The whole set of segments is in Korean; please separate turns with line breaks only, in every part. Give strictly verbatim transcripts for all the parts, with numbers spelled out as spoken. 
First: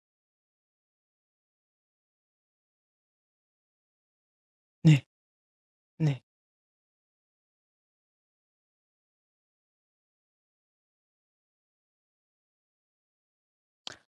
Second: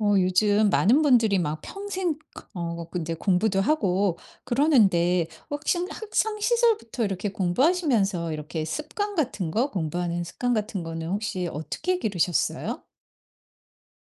어, 요즘 많은 분들이 막 평생, 어, 근데 공부도 하고
네.
그러는데, 학창,
네.
학창 시절부터 이렇게 공부하시면서 이렇게 습관 같은 거, 공부하는 습관 같은 거는 혹시 어떻게 기르셨어요?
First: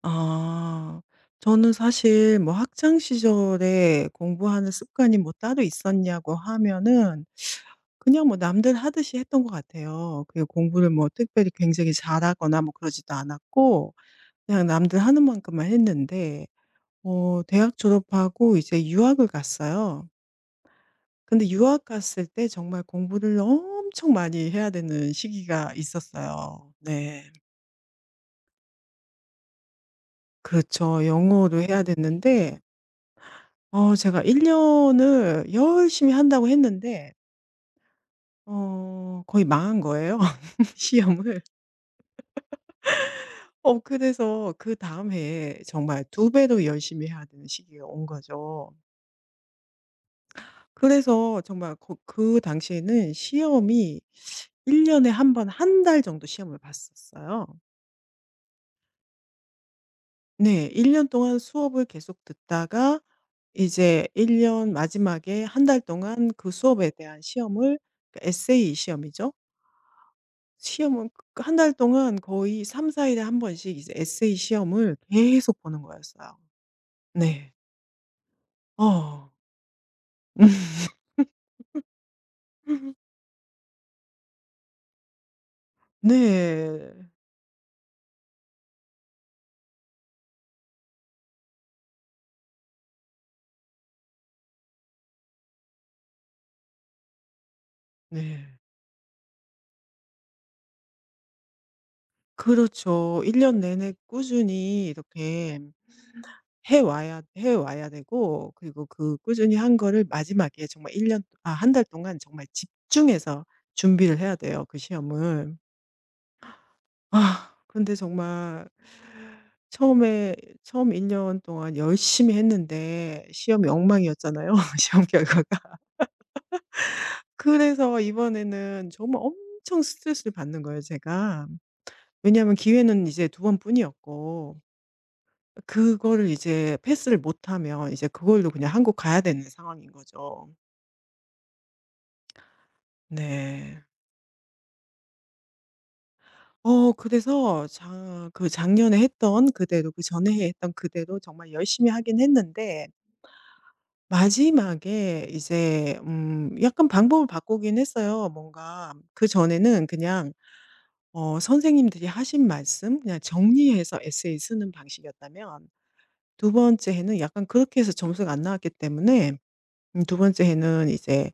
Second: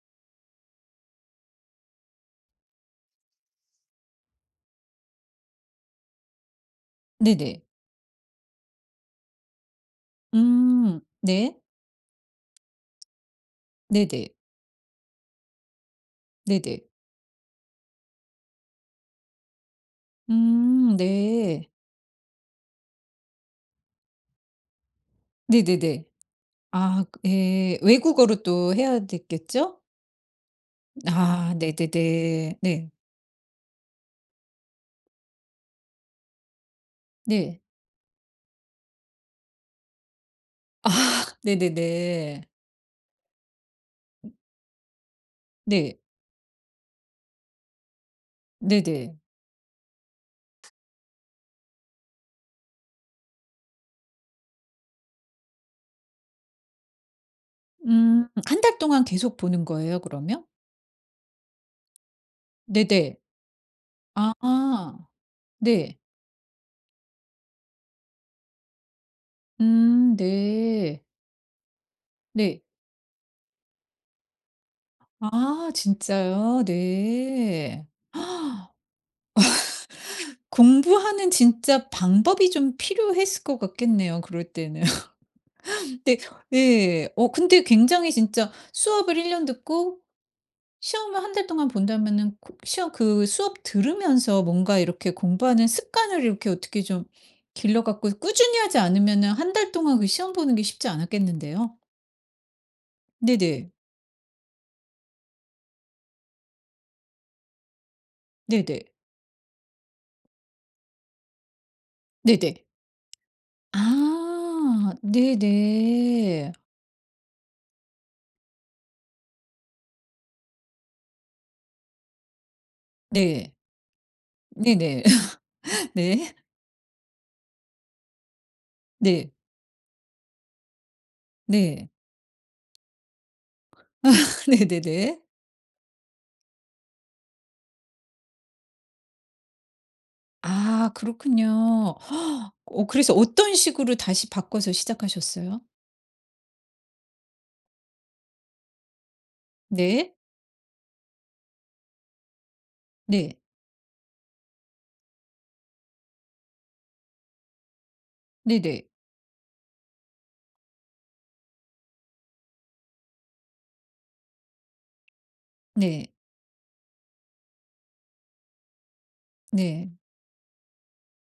아. 저는 사실 뭐 학창 시절에 공부하는 습관이 뭐 따로 있었냐고 하면은
네네.
그냥 뭐 남들 하듯이 했던 것 같아요. 그 공부를
음,
뭐 특별히
네.
굉장히 잘하거나 뭐 그러지도 않았고
네네.
그냥 남들 하는 만큼만 했는데
네네.
어 대학 졸업하고 이제 유학을 갔어요.
음,
근데
네.
유학 갔을 때 정말 공부를 엄청 많이 해야 되는 시기가
네네네.
있었어요.
아,
네.
예. 외국어로 또 해야 됐겠죠?
그렇죠.
아,
영어도 해야
네네네.
됐는데
네.
어 제가 일 년을 열심히 한다고 했는데
네.
어 거의 망한 거예요,
아,
시험을.
네네네.
어 그래서 그다음 해에
네.
정말 두 배로 열심히 해야 되는 시기가 온 거죠.
네네.
그래서 정말 그 그 당시에는 시험이 일 년에 한 번 한 달 정도 시험을 봤었어요.
음. 한 달 동안 계속 보는 거예요 그러면?
네. 일 년 동안 수업을 계속 듣다가
네네.
이제
아.
일 년 마지막에 한 달
네.
동안 그 수업에 대한 시험을, 그 에세이 시험이죠.
음 네.
시험은 그, 그 한달 동안
네.
거의 삼사 일에 한 번씩 이제 에세이 시험을 계속
아
보는 거였어요.
진짜요?
네.
네. 아,
어.
공부하는 진짜 방법이 좀 필요했을 것 같겠네요 그럴 때는. 네
네.
예. 어 근데 굉장히 진짜 수업을 일 년 듣고 시험을 한 달 동안 본다면은 그 시험 그 수업 들으면서 뭔가 이렇게 공부하는 습관을 이렇게 어떻게 좀 길러 갖고
네.
꾸준히 하지 않으면은 한 달 동안 그 시험 보는 게 쉽지 않았겠는데요?
그렇죠. 일 년
네네.
내내 꾸준히 이렇게 해 와야 해 와야 되고,
네네.
그리고 그 꾸준히 한 거를 마지막에 정말 일 년아 한 달 동안 정말
네네.
집중해서 준비를 해야 돼요, 그
아.
시험을.
네네.
아 근데 정말 처음에 처음 일 년 동안 열심히 했는데
네.
시험이 엉망이었잖아요,
네네.
시험 결과가.
네.
그래서 이번에는 정말
네.
엄청 스트레스를 받는 거예요, 제가.
네.
왜냐하면 기회는 이제 두 번뿐이었고
네네네.
그거를 이제 패스를 못하면 이제 그걸로 그냥 한국 가야 되는 상황인 거죠.
아 그렇군요. 어 그래서 어떤
네.
식으로 다시 바꿔서 시작하셨어요?
어 그래서 작 그 작년에 했던 그대로
네.
그전에 했던 그대로 정말 열심히 하긴 했는데
네.
마지막에 이제 음 약간 방법을 바꾸긴 했어요.
네네.
뭔가 그전에는 그냥 어 선생님들이 하신 말씀 그냥 정리해서 에세이 쓰는 방식이었다면
네.
두 번째 해는 약간 그렇게 해서 점수가 안 나왔기 때문에
네.
음 두 번째 해는 이제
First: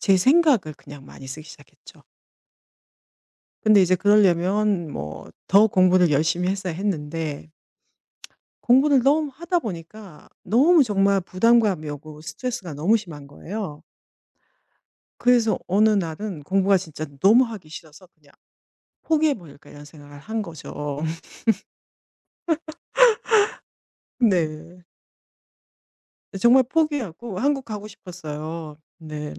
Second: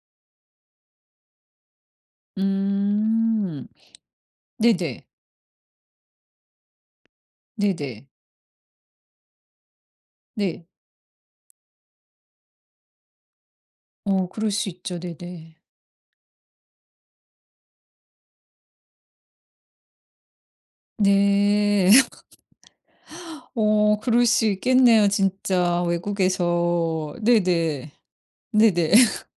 제 생각을 그냥 많이 쓰기 시작했죠.
음.
근데 이제 그러려면
네네.
뭐 더 공부를 열심히 했어야 했는데
네네.
공부를 너무 하다 보니까
네.
너무 정말 부담감이 오고 스트레스가 너무 심한 거예요.
어 그럴 수 있죠. 네네.
그래서 어느 날은 공부가 진짜 너무 하기 싫어서 그냥 '포기해 버릴까.' 이런 생각을 한 거죠.
네. 어 그럴 수
네.
있겠네요 진짜
정말
외국에서.
포기하고 한국 가고
네네.
싶었어요.
네네.
네.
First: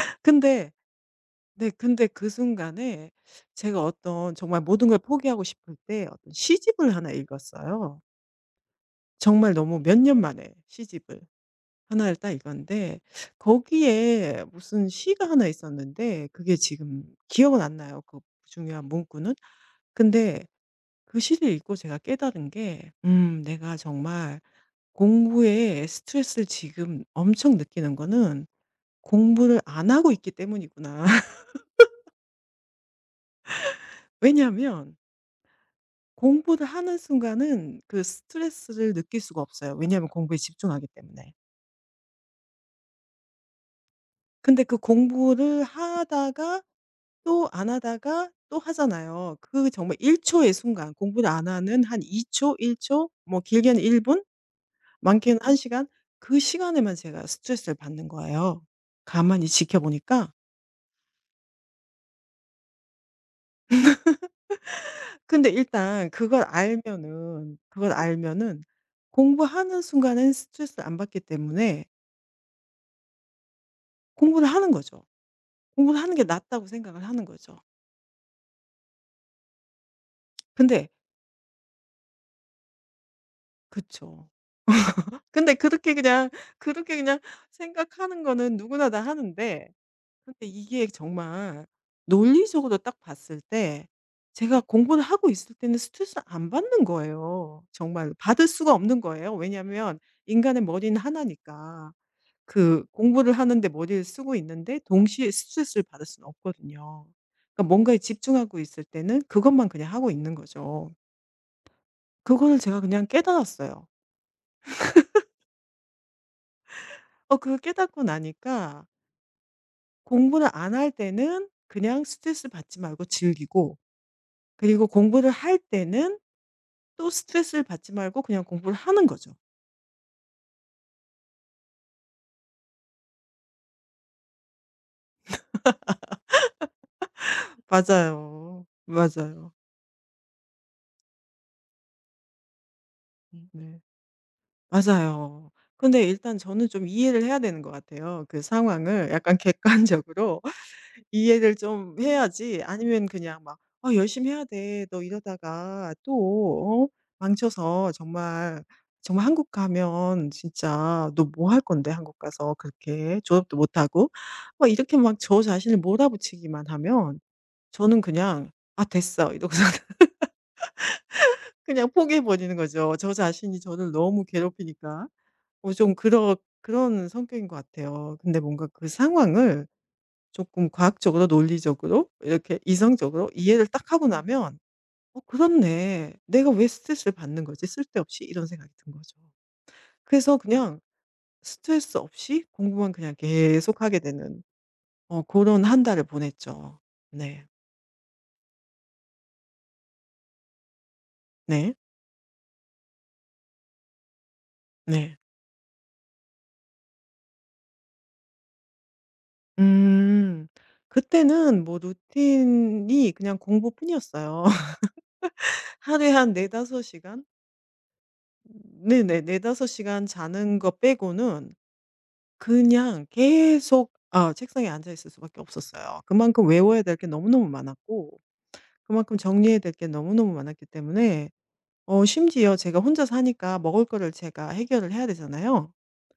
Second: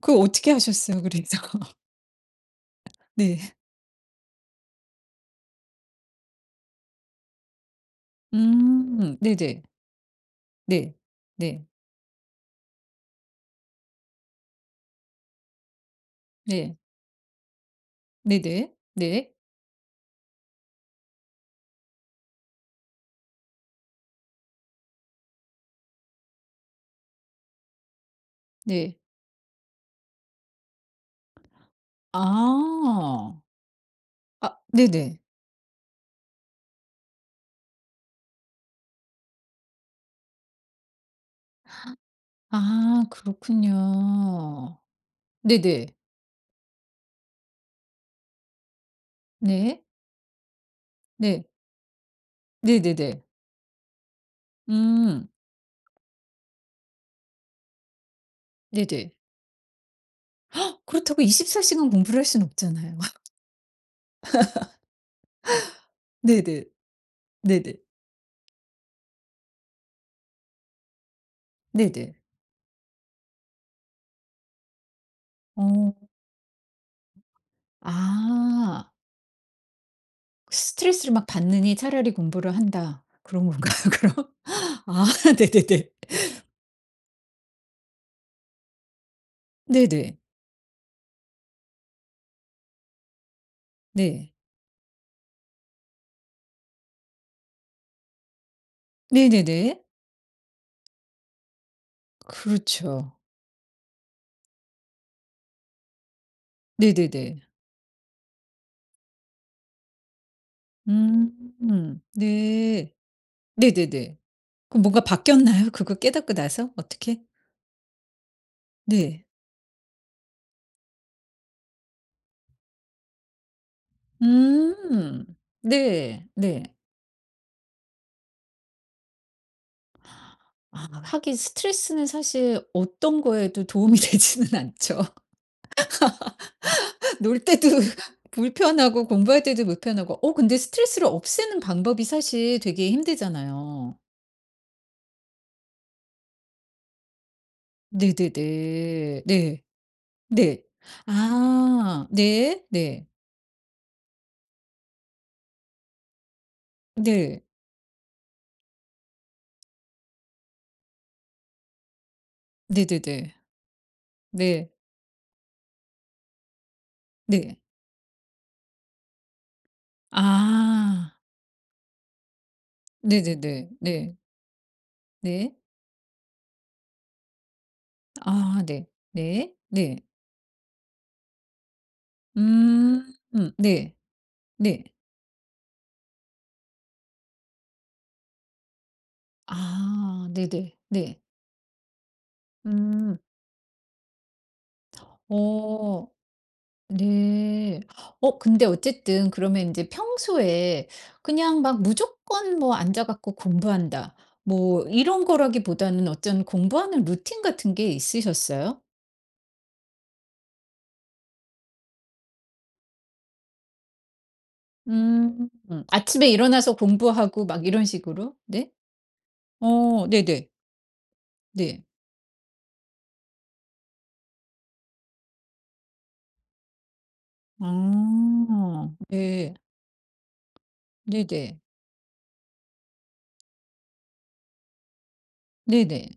그거 어떻게
근데,
하셨어요 그래서?
네 근데 그 순간에
네.
제가 어떤 정말 모든 걸 포기하고 싶을 때 어떤 시집을 하나 읽었어요.
음.
정말
네네.
너무 몇 년 만에
네.
시집을
네.
하나를 딱 읽었는데 거기에 무슨 시가 하나 있었는데 그게
네.
지금 기억은 안 나요, 그
네네.
중요한
네.
문구는. 근데 그 시를 읽고 제가 깨달은 게 음 내가 정말 공부에 스트레스를 지금 엄청 느끼는 거는
네.
공부를 안 하고 있기 때문이구나.
아. 아
왜냐하면
네네.
공부를 하는 순간은 그 스트레스를 느낄 수가 없어요. 왜냐하면 공부에 집중하기 때문에.
아
근데 그
그렇군요.
공부를
네네.
하다가 또 안 하다가 또 하잖아요. 그
네.
정말 일 초의 순간 공부를
네.
안 하는 한 이 초, 일 초
네네네.
뭐 길게는 일 분
음.
많게는 한 시간, 그 시간에만 제가 스트레스를 받는 거예요,
네네.
가만히 지켜보니까.
그렇다고 이십사 시간 공부를 할 수는 없잖아요.
근데 일단 그걸
네네.
알면은
네네.
그걸 알면은 공부하는 순간엔 스트레스를 안 받기 때문에
네네.
공부를 하는 거죠. 공부를
어.
하는 게 낫다고 생각을 하는 거죠.
아.
근데
'스트레스를 막 받느니 차라리 공부를 한다.' 그런 건가요
그쵸.
그럼? 아
근데
네네네.
그렇게 그냥 그렇게 그냥 생각하는 거는 누구나 다 하는데,
네네.
근데 이게 정말 논리적으로 딱 봤을 때
네.
제가 공부를 하고 있을 때는 스트레스를 안 받는 거예요. 정말 받을 수가 없는 거예요.
네네네.
왜냐하면 인간의 머리는 하나니까. 그
그렇죠.
공부를 하는데 머리를 쓰고 있는데 동시에 스트레스를 받을 수는 없거든요.
네네네.
그러니까 뭔가에 집중하고 있을 때는 그것만 그냥 하고 있는 거죠.
음. 음,
그거를 제가
네.
그냥 깨달았어요.
네네네. 그럼 뭔가 바뀌었나요? 그거 깨닫고 나서 어떻게?
어, 그걸 깨닫고 나니까
네.
공부를 안 할 때는 그냥 스트레스 받지 말고 즐기고, 그리고
음.
공부를 할 때는
네. 네.
또 스트레스를 받지 말고 그냥 공부를 하는 거죠.
아 하긴 스트레스는 사실 어떤 거에도 도움이 되지는 않죠. 놀 때도
맞아요.
불편하고 공부할
맞아요.
때도 불편하고 어 근데 스트레스를 없애는 방법이 사실 되게
음. 네.
힘들잖아요.
맞아요. 근데 일단 저는 좀 이해를 해야 되는 것 같아요. 그 상황을
네네네.
약간
네.
객관적으로
네.
이해를 좀
아
해야지,
네.
아니면
네.
그냥 막 "아 열심히 해야 돼. 너 이러다가 또 어
네.
망쳐서 정말, 정말 한국 가면 진짜 너 뭐 할 건데 한국 가서 그렇게
네네네.
졸업도 못 하고." 막
네.
이렇게 막 저 자신을 몰아붙이기만 하면
네.
저는 그냥 '아 됐어.' 이러고서
아
그냥 포기해 버리는 거죠. 저 자신이
네네네.
저를
네.
너무 괴롭히니까.
네.
어 좀 그런 그런 성격인 것 같아요. 근데
아
뭔가
네.
그
네.
상황을
네.
조금 과학적으로 논리적으로 이렇게
음
이성적으로
음
이해를 딱
네.
하고 나면
네.
'어 그렇네. 내가 왜 스트레스를 받는 거지 쓸데없이?' 이런 생각이 든 거죠.
아
그래서
네네.
그냥
네.
스트레스 없이 공부만 그냥
음.
계속 하게 되는 어런한 달을
어
보냈죠. 네.
네. 어 근데 어쨌든 그러면 이제 평소에 그냥
네.
막 무조건 뭐 앉아 갖고 공부한다 뭐
네.
이런 거라기보다는 어쩐 공부하는 루틴 같은 게 있으셨어요?
음. 그때는 뭐 루틴이 그냥 공부뿐이었어요.
음. 음.
하루에
아침에
한
일어나서
네다섯 시간?
공부하고 막 이런 식으로? 네.
네네. 다섯 시간
어 네네.
자는 거 빼고는
네.
그냥 계속 아 책상에 앉아 있을 수밖에 없었어요. 그만큼 외워야 될 게 너무너무 많았고
아.
그만큼
네.
정리해야 될 게 너무너무 많았기 때문에
네네.
어 심지어 제가 혼자 사니까 먹을 거를 제가 해결을 해야 되잖아요.
네네.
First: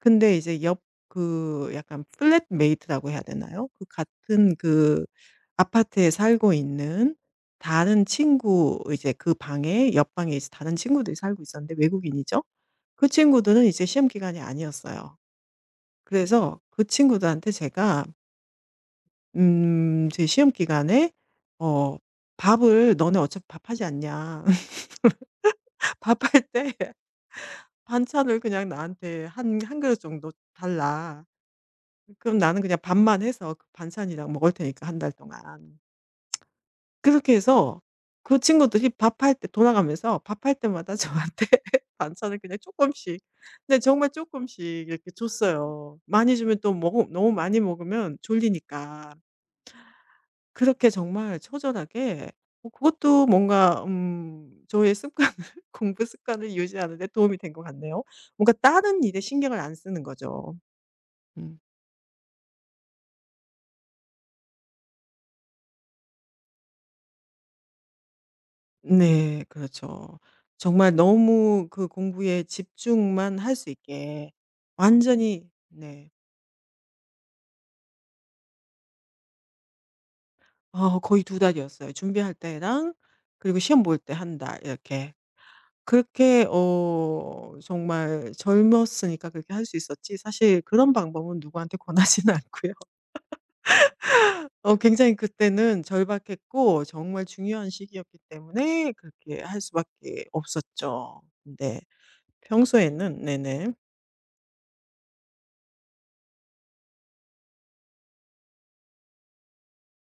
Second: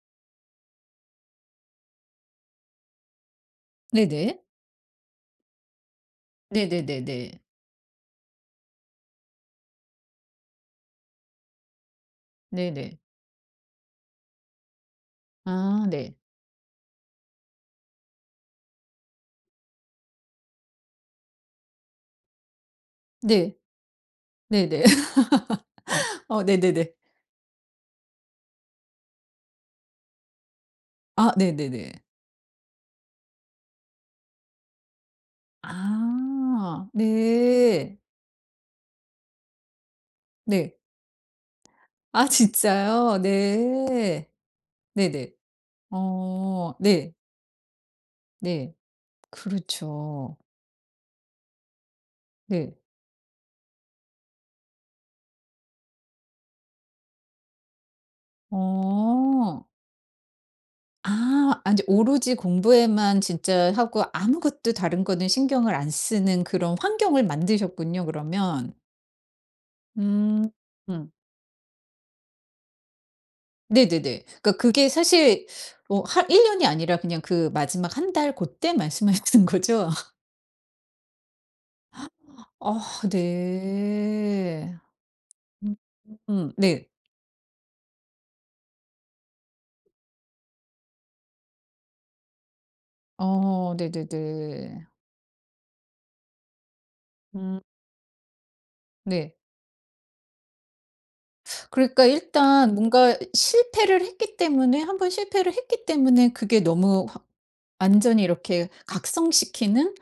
근데 이제 옆 그 약간 플랫메이트라고 해야 되나요? 그
네네.
같은 그 아파트에 살고
네네네네.
있는 다른 친구 이제 그 방에 옆 방에 이제 다른 친구들이 살고 있었는데 외국인이죠.
네네.
그 친구들은 이제 시험 기간이 아니었어요.
아 네.
그래서 그 친구들한테 제가 음 제 시험 기간에 어 "밥을 너네 어차피
네.
밥하지 않냐.
네네.
밥할
어
때
네네네.
반찬을 그냥 나한테 한 한 그릇 정도 달라."
아 네네네.
그럼 나는 그냥 밥만 해서 그 반찬이랑 먹을 테니까 한 달 동안.
아
그렇게 해서
네.
그 친구들이 밥할 때 돌아가면서 밥할
네.
때마다 저한테
아
반찬을 그냥 조금씩,
진짜요?
근데 정말 조
네.
금씩 이렇게
네네.
줬어요. 많이 주면 또
어
먹
네.
너무 많이 먹으면
네.
졸리니까.
그렇죠.
그렇게 정말 처절하게 뭐
네.
그것도 뭔가 음 저의 습관을 공부 습관을 유지하는 데 도움이 된 것 같네요. 뭔가 다른 일에 신경을
어.
안 쓰는 거죠. 음.
아아제 오로지 공부에만 진짜 하고 아무것도 다른 거는 신경을 안 쓰는 그런 환경을 만드셨군요 그러면.
네. 그렇죠.
음.
정말
음.
너무 그 공부에 집중만 할 수
네네네.
있게
그러니까 그게 사실
완전히.
어
네.
한 일 년이 아니라 그냥 그 마지막 한 달 그때 말씀하시는 거죠?
어 거의 두 달이었어요. 준비할
아
때랑 그리고 시험 볼 때 한 달,
네.
이렇게.
음.
그렇게
음 네.
어 정말 젊었으니까 그렇게 할 수 있었지 사실 그런 방법은 누구한테 권하지는 않고요.
어
어
네네네.
굉장히 그때는 절박했고 정말
음.
중요한 시기였기 때문에
네.
그렇게 할 수밖에 없었죠. 근데
그러니까 일단 뭔가
평소에는 네네.
실패를 했기 때문에 한 번 실패를 했기 때문에 그게 너무 확 완전히 이렇게 각성시키는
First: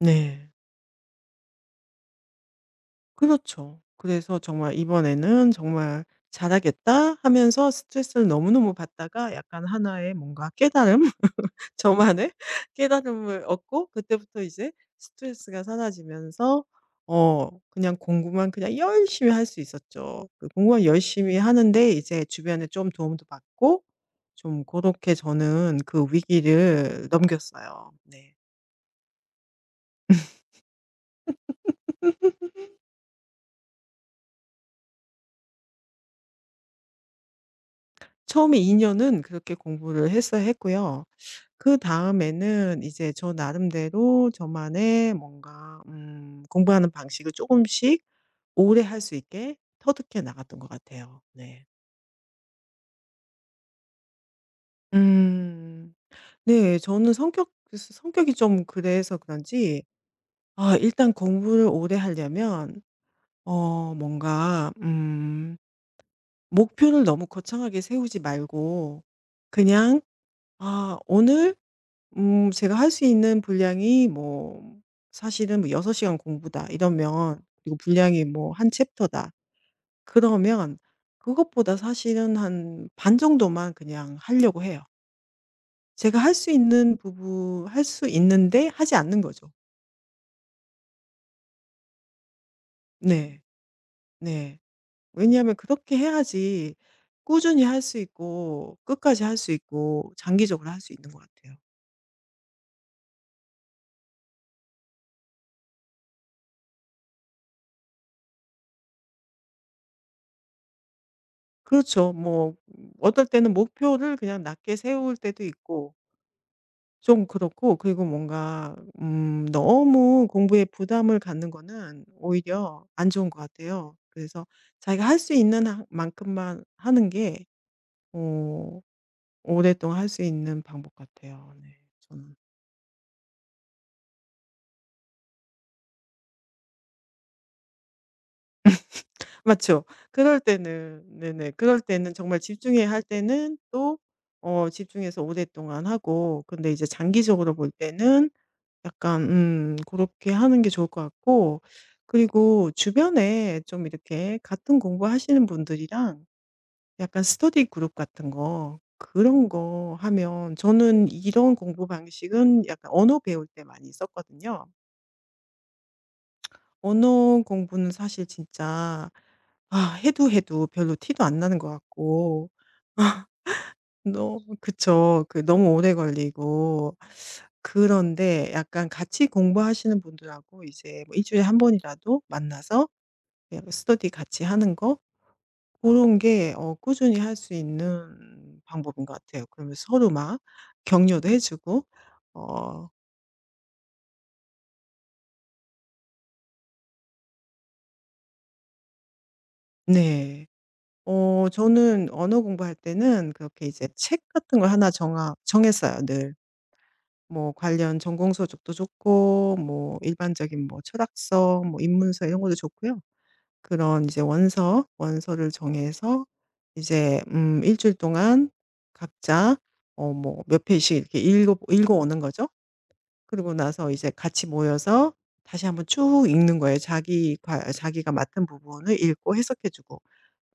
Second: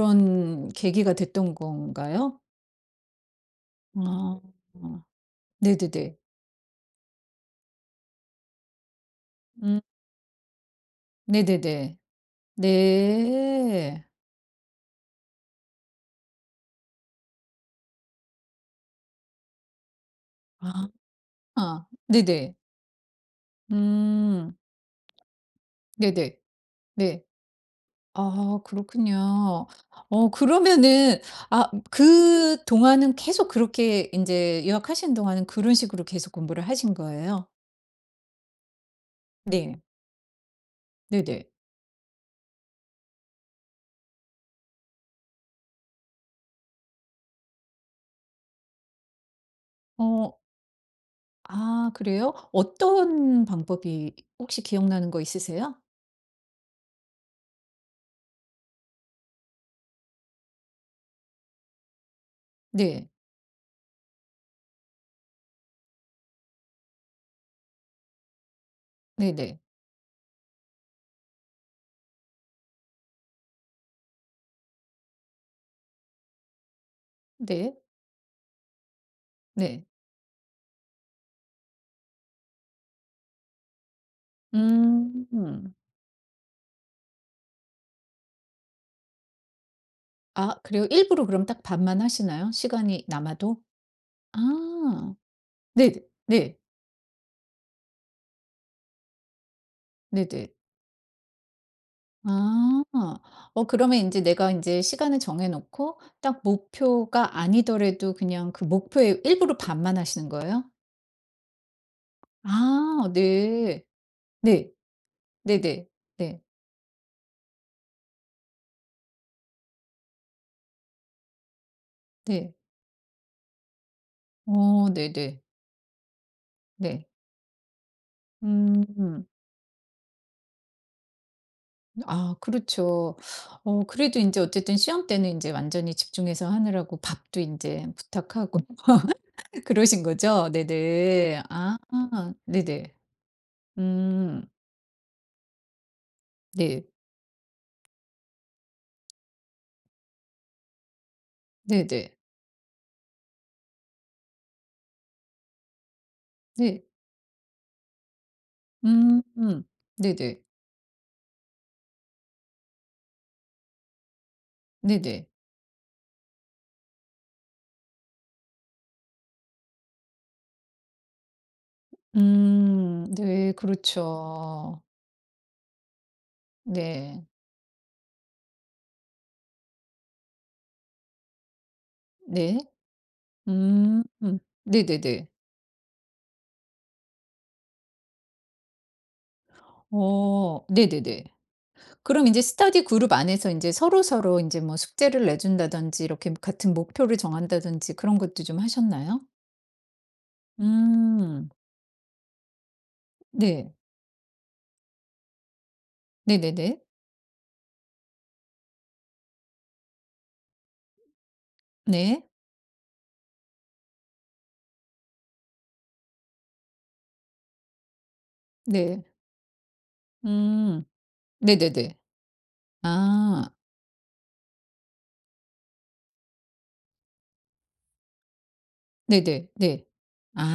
네.
계기가 됐던 건가요?
그렇죠. 그래서
아.
정말 '이번에는 정말
네네네.
잘하겠다.' 하면서 스트레스를 너무너무 받다가 약간
음.
하나의 뭔가 깨달음?
네네네.
저만의 깨달음을 얻고
네.
그때부터 이제 스트레스가 사라지면서 어 그냥 공부만 그냥 열심히 할 수 있었죠. 그 공부만 열심히
아
하는데 이제
네네.
주변에 좀 도움도 받고
음.
좀, 그렇게 저는 그
네네.
위기를
네.
넘겼어요. 네.
아 그렇군요. 어 그러면은 아 그동안은 계속 그렇게 이제 유학하시는 동안은 그런 식으로 계속 공부를 하신 거예요?
처음에 이 년은 그렇게
네.
공부를 해서 했고요.
네네.
그다음에는 이제 저 나름대로 저만의 뭔가 음 공부하는 방식을 조금씩 오래 할 수 있게 터득해
어
나갔던 것 같아요. 네.
아 그래요? 어떤 방법이 혹시 기억나는 거 있으세요?
음. 네. 저는 성격 성격이 좀 그래서 그런지 아 일단 공부를 오래 하려면
네.
어 뭔가 음 목표를 너무 거창하게 세우지 말고
네네.
그냥 '아 오늘 음 제가 할 수 있는 분량이 뭐 사실은 뭐 여섯 시간 공부다 이러면 그리고
네.
분량이 뭐 한 챕터다
네.
그러면 그것보다 사실은 한 반 정도만 그냥 하려고 해요.
음. 음.
제가 할 수 있는 부분 할 수 있는데 하지 않는 거죠.
아 그래요? 일부러 그럼 딱 반만 하시나요? 시간이
네.
남아도?
네.
아.
왜냐하면
네네.
그렇게
네.
해야지 꾸준히 할 수 있고 끝까지 할 수 있고
네네.
장기적으로 할 수 있는 것 같아요.
아. 어 그러면 이제 내가 이제 시간을 정해 놓고 딱 목표가 아니더라도 그냥 그 목표의 일부러 반만 하시는 거예요?
그렇죠. 뭐 음
아
어떨 때는
네.
목표를 그냥
네.
낮게 세울 때도
네네.
있고
네.
좀 그렇고, 그리고 뭔가 음 너무 공부에 부담을 갖는 거는
네.
오히려 안 좋은 것 같아요. 그래서
어
자기가 할 수
네네.
있는 하- 만큼만
네.
하는 게 어
음.
오랫동안 할 수 있는 방법 같아요. 네. 저는.
아 그렇죠. 어 그래도 이제 어쨌든 시험 때는 이제 완전히 집중해서 하느라고 밥도 이제 부탁하고
맞죠?
그러신
그럴
거죠?
때는
네네.
네네.
아
그럴 때는 정말 집중해야
네네.
할 때는 또
음.
어 집중해서 오랫동안 하고, 근데 이제
네.
장기적으로 볼 때는 약간 음 그렇게 하는 게 좋을 것 같고,
네네.
그리고 주변에 좀 이렇게 같은 공부하시는 분들이랑
네.
약간 스터디 그룹 같은 거
음.
그런 거
네네.
하면, 저는 이런 공부 방식은 약간 언어 배울 때 많이 썼거든요.
네네.
언어 공부는 사실 진짜 아 해도 해도 별로 티도 안 나는 것 같고,
음. 네.
너
그렇죠.
그쵸. 그 너무 오래 걸리고,
네.
그런데 약간 같이 공부하시는 분들하고 이제 뭐 주일에 한 번이라도
네.
만나서 그냥
음.
스터디
음.
같이 하는 거,
네네네.
그런 게 어 꾸준히 할 수 있는 방법인 것 같아요. 그러면 서로 막
어. 네네네.
격려도 해 주고.
그럼 인제 스터디
어
그룹 안에서 인제 서로서로 인제 뭐 숙제를 내준다든지 이렇게 같은 목표를 정한다든지 그런 것도 좀 하셨나요?
네. 어
음.
저는 언어 공부할 때는 그렇게
네.
이제 책 같은 걸 하나 정하 정했어요 늘.
네네네.
뭐 관련 전공 서적도 좋고 뭐 일반적인 뭐 철학서 뭐
네.
인문서 이런 것도 좋고요. 그런 이제 원서, 원서를 정해서 이제 음 일 주일 동안
네.
각자 어 뭐 몇
음.
페이지씩 이렇게 읽어 읽어
네네네.
오는 거죠.
아.
그러고 나서 이제 같이 모여서 다시 한번 쭉 읽는 거예요. 자기 과 자기가 맡은 부분을 읽고
네네.
해석해
네.
주고.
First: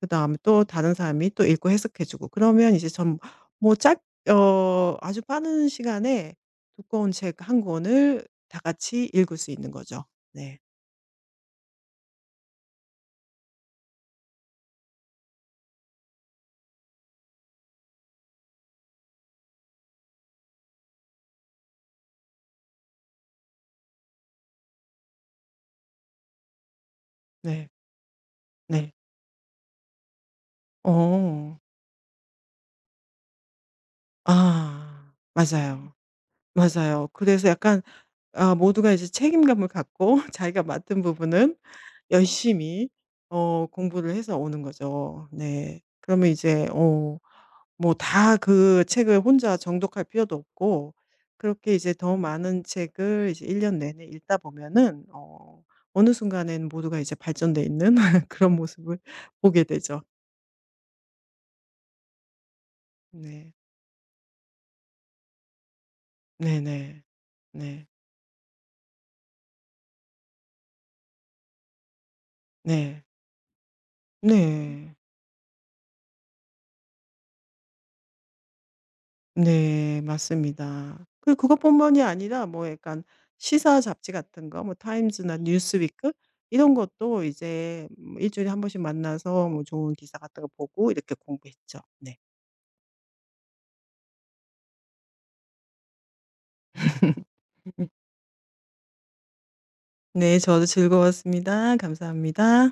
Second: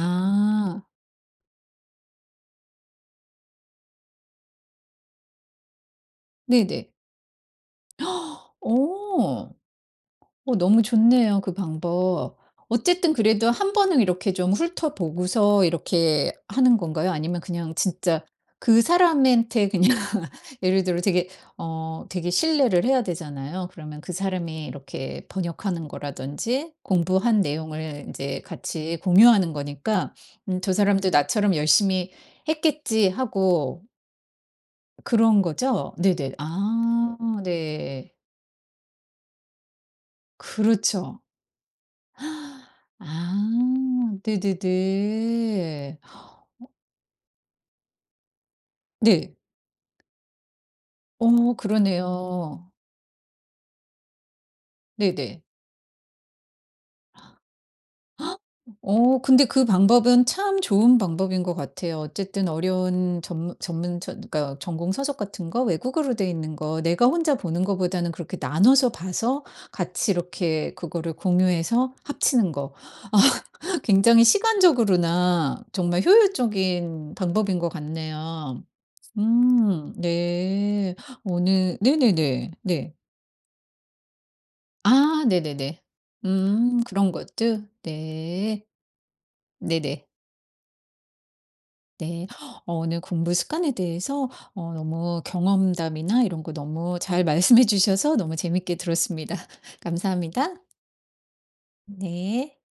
그다음에 또 다른 사람이 또 읽고 해석해 주고 그러면 이제 전 뭐 짧 어 아주 빠른 시간에
네네.
두꺼운 책 한 권을 다 같이 읽을 수
어.
있는 거죠.
어
네.
너무 좋네요, 그 방법. 어쨌든 그래도 한 번은 이렇게 좀 훑어보고서 이렇게 하는 건가요? 아니면 그냥 진짜 그 사람한테 그냥 예를 들어 되게 어 되게 신뢰를 해야 되잖아요. 그러면 그 사람이 이렇게 번역하는 거라든지 공부한
네.
내용을 이제
네.
같이 공유하는 거니까 '음 저 사람도 나처럼
어.
열심히 했겠지.' 하고
아.
그런
맞아요.
거죠? 네네.
맞아요.
아
그래서 약간
네.
아 모두가 이제 책임감을 갖고 자기가 맡은
그렇죠.
부분은 열심히
아
어 공부를 해서 오는 거죠. 네.
네네네.
그러면 이제 어 뭐 다 그 책을
네.
혼자 정독할 필요도 없고,
어
그렇게 이제 더 많은
그러네요.
책을 이제 일 년 내내 읽다 보면은
네네.
어 어느 순간에는 모두가 이제 발전돼 있는 그런 모습을
어 근데
보게
그
되죠.
방법은 참 좋은 방법인 것 같아요. 어쨌든 어려운
네.
전 전문 전 그러니까 전공 서적 같은 거 외국어로 돼 있는 거
네네.
내가 혼자 보는
네.
거보다는 그렇게 나눠서 봐서 같이 이렇게 그거를 공유해서 합치는 거.
네.
아 굉장히
네.
시간적으로나 정말 효율적인 방법인 것 같네요. 음
네.
네.
맞습니다. 그
오늘
그것뿐만이 아니라
네네네.
뭐
네.
약간 시사 잡지 같은 거 뭐
아
타임즈나
네네네.
뉴스위크 이런
음 그런
것도
것들?
이제 뭐 주일에 한
네.
번씩 만나서 뭐 좋은
네네.
기사 같은 거 보고 이렇게 공부했죠. 네.
네. 어 오늘 공부 습관에 대해서 어 너무 경험담이나 이런 거 너무 잘 말씀해
음.
주셔서 너무 재밌게 들었습니다.
네.
감사합니다.
저도 즐거웠습니다.
네.
감사합니다.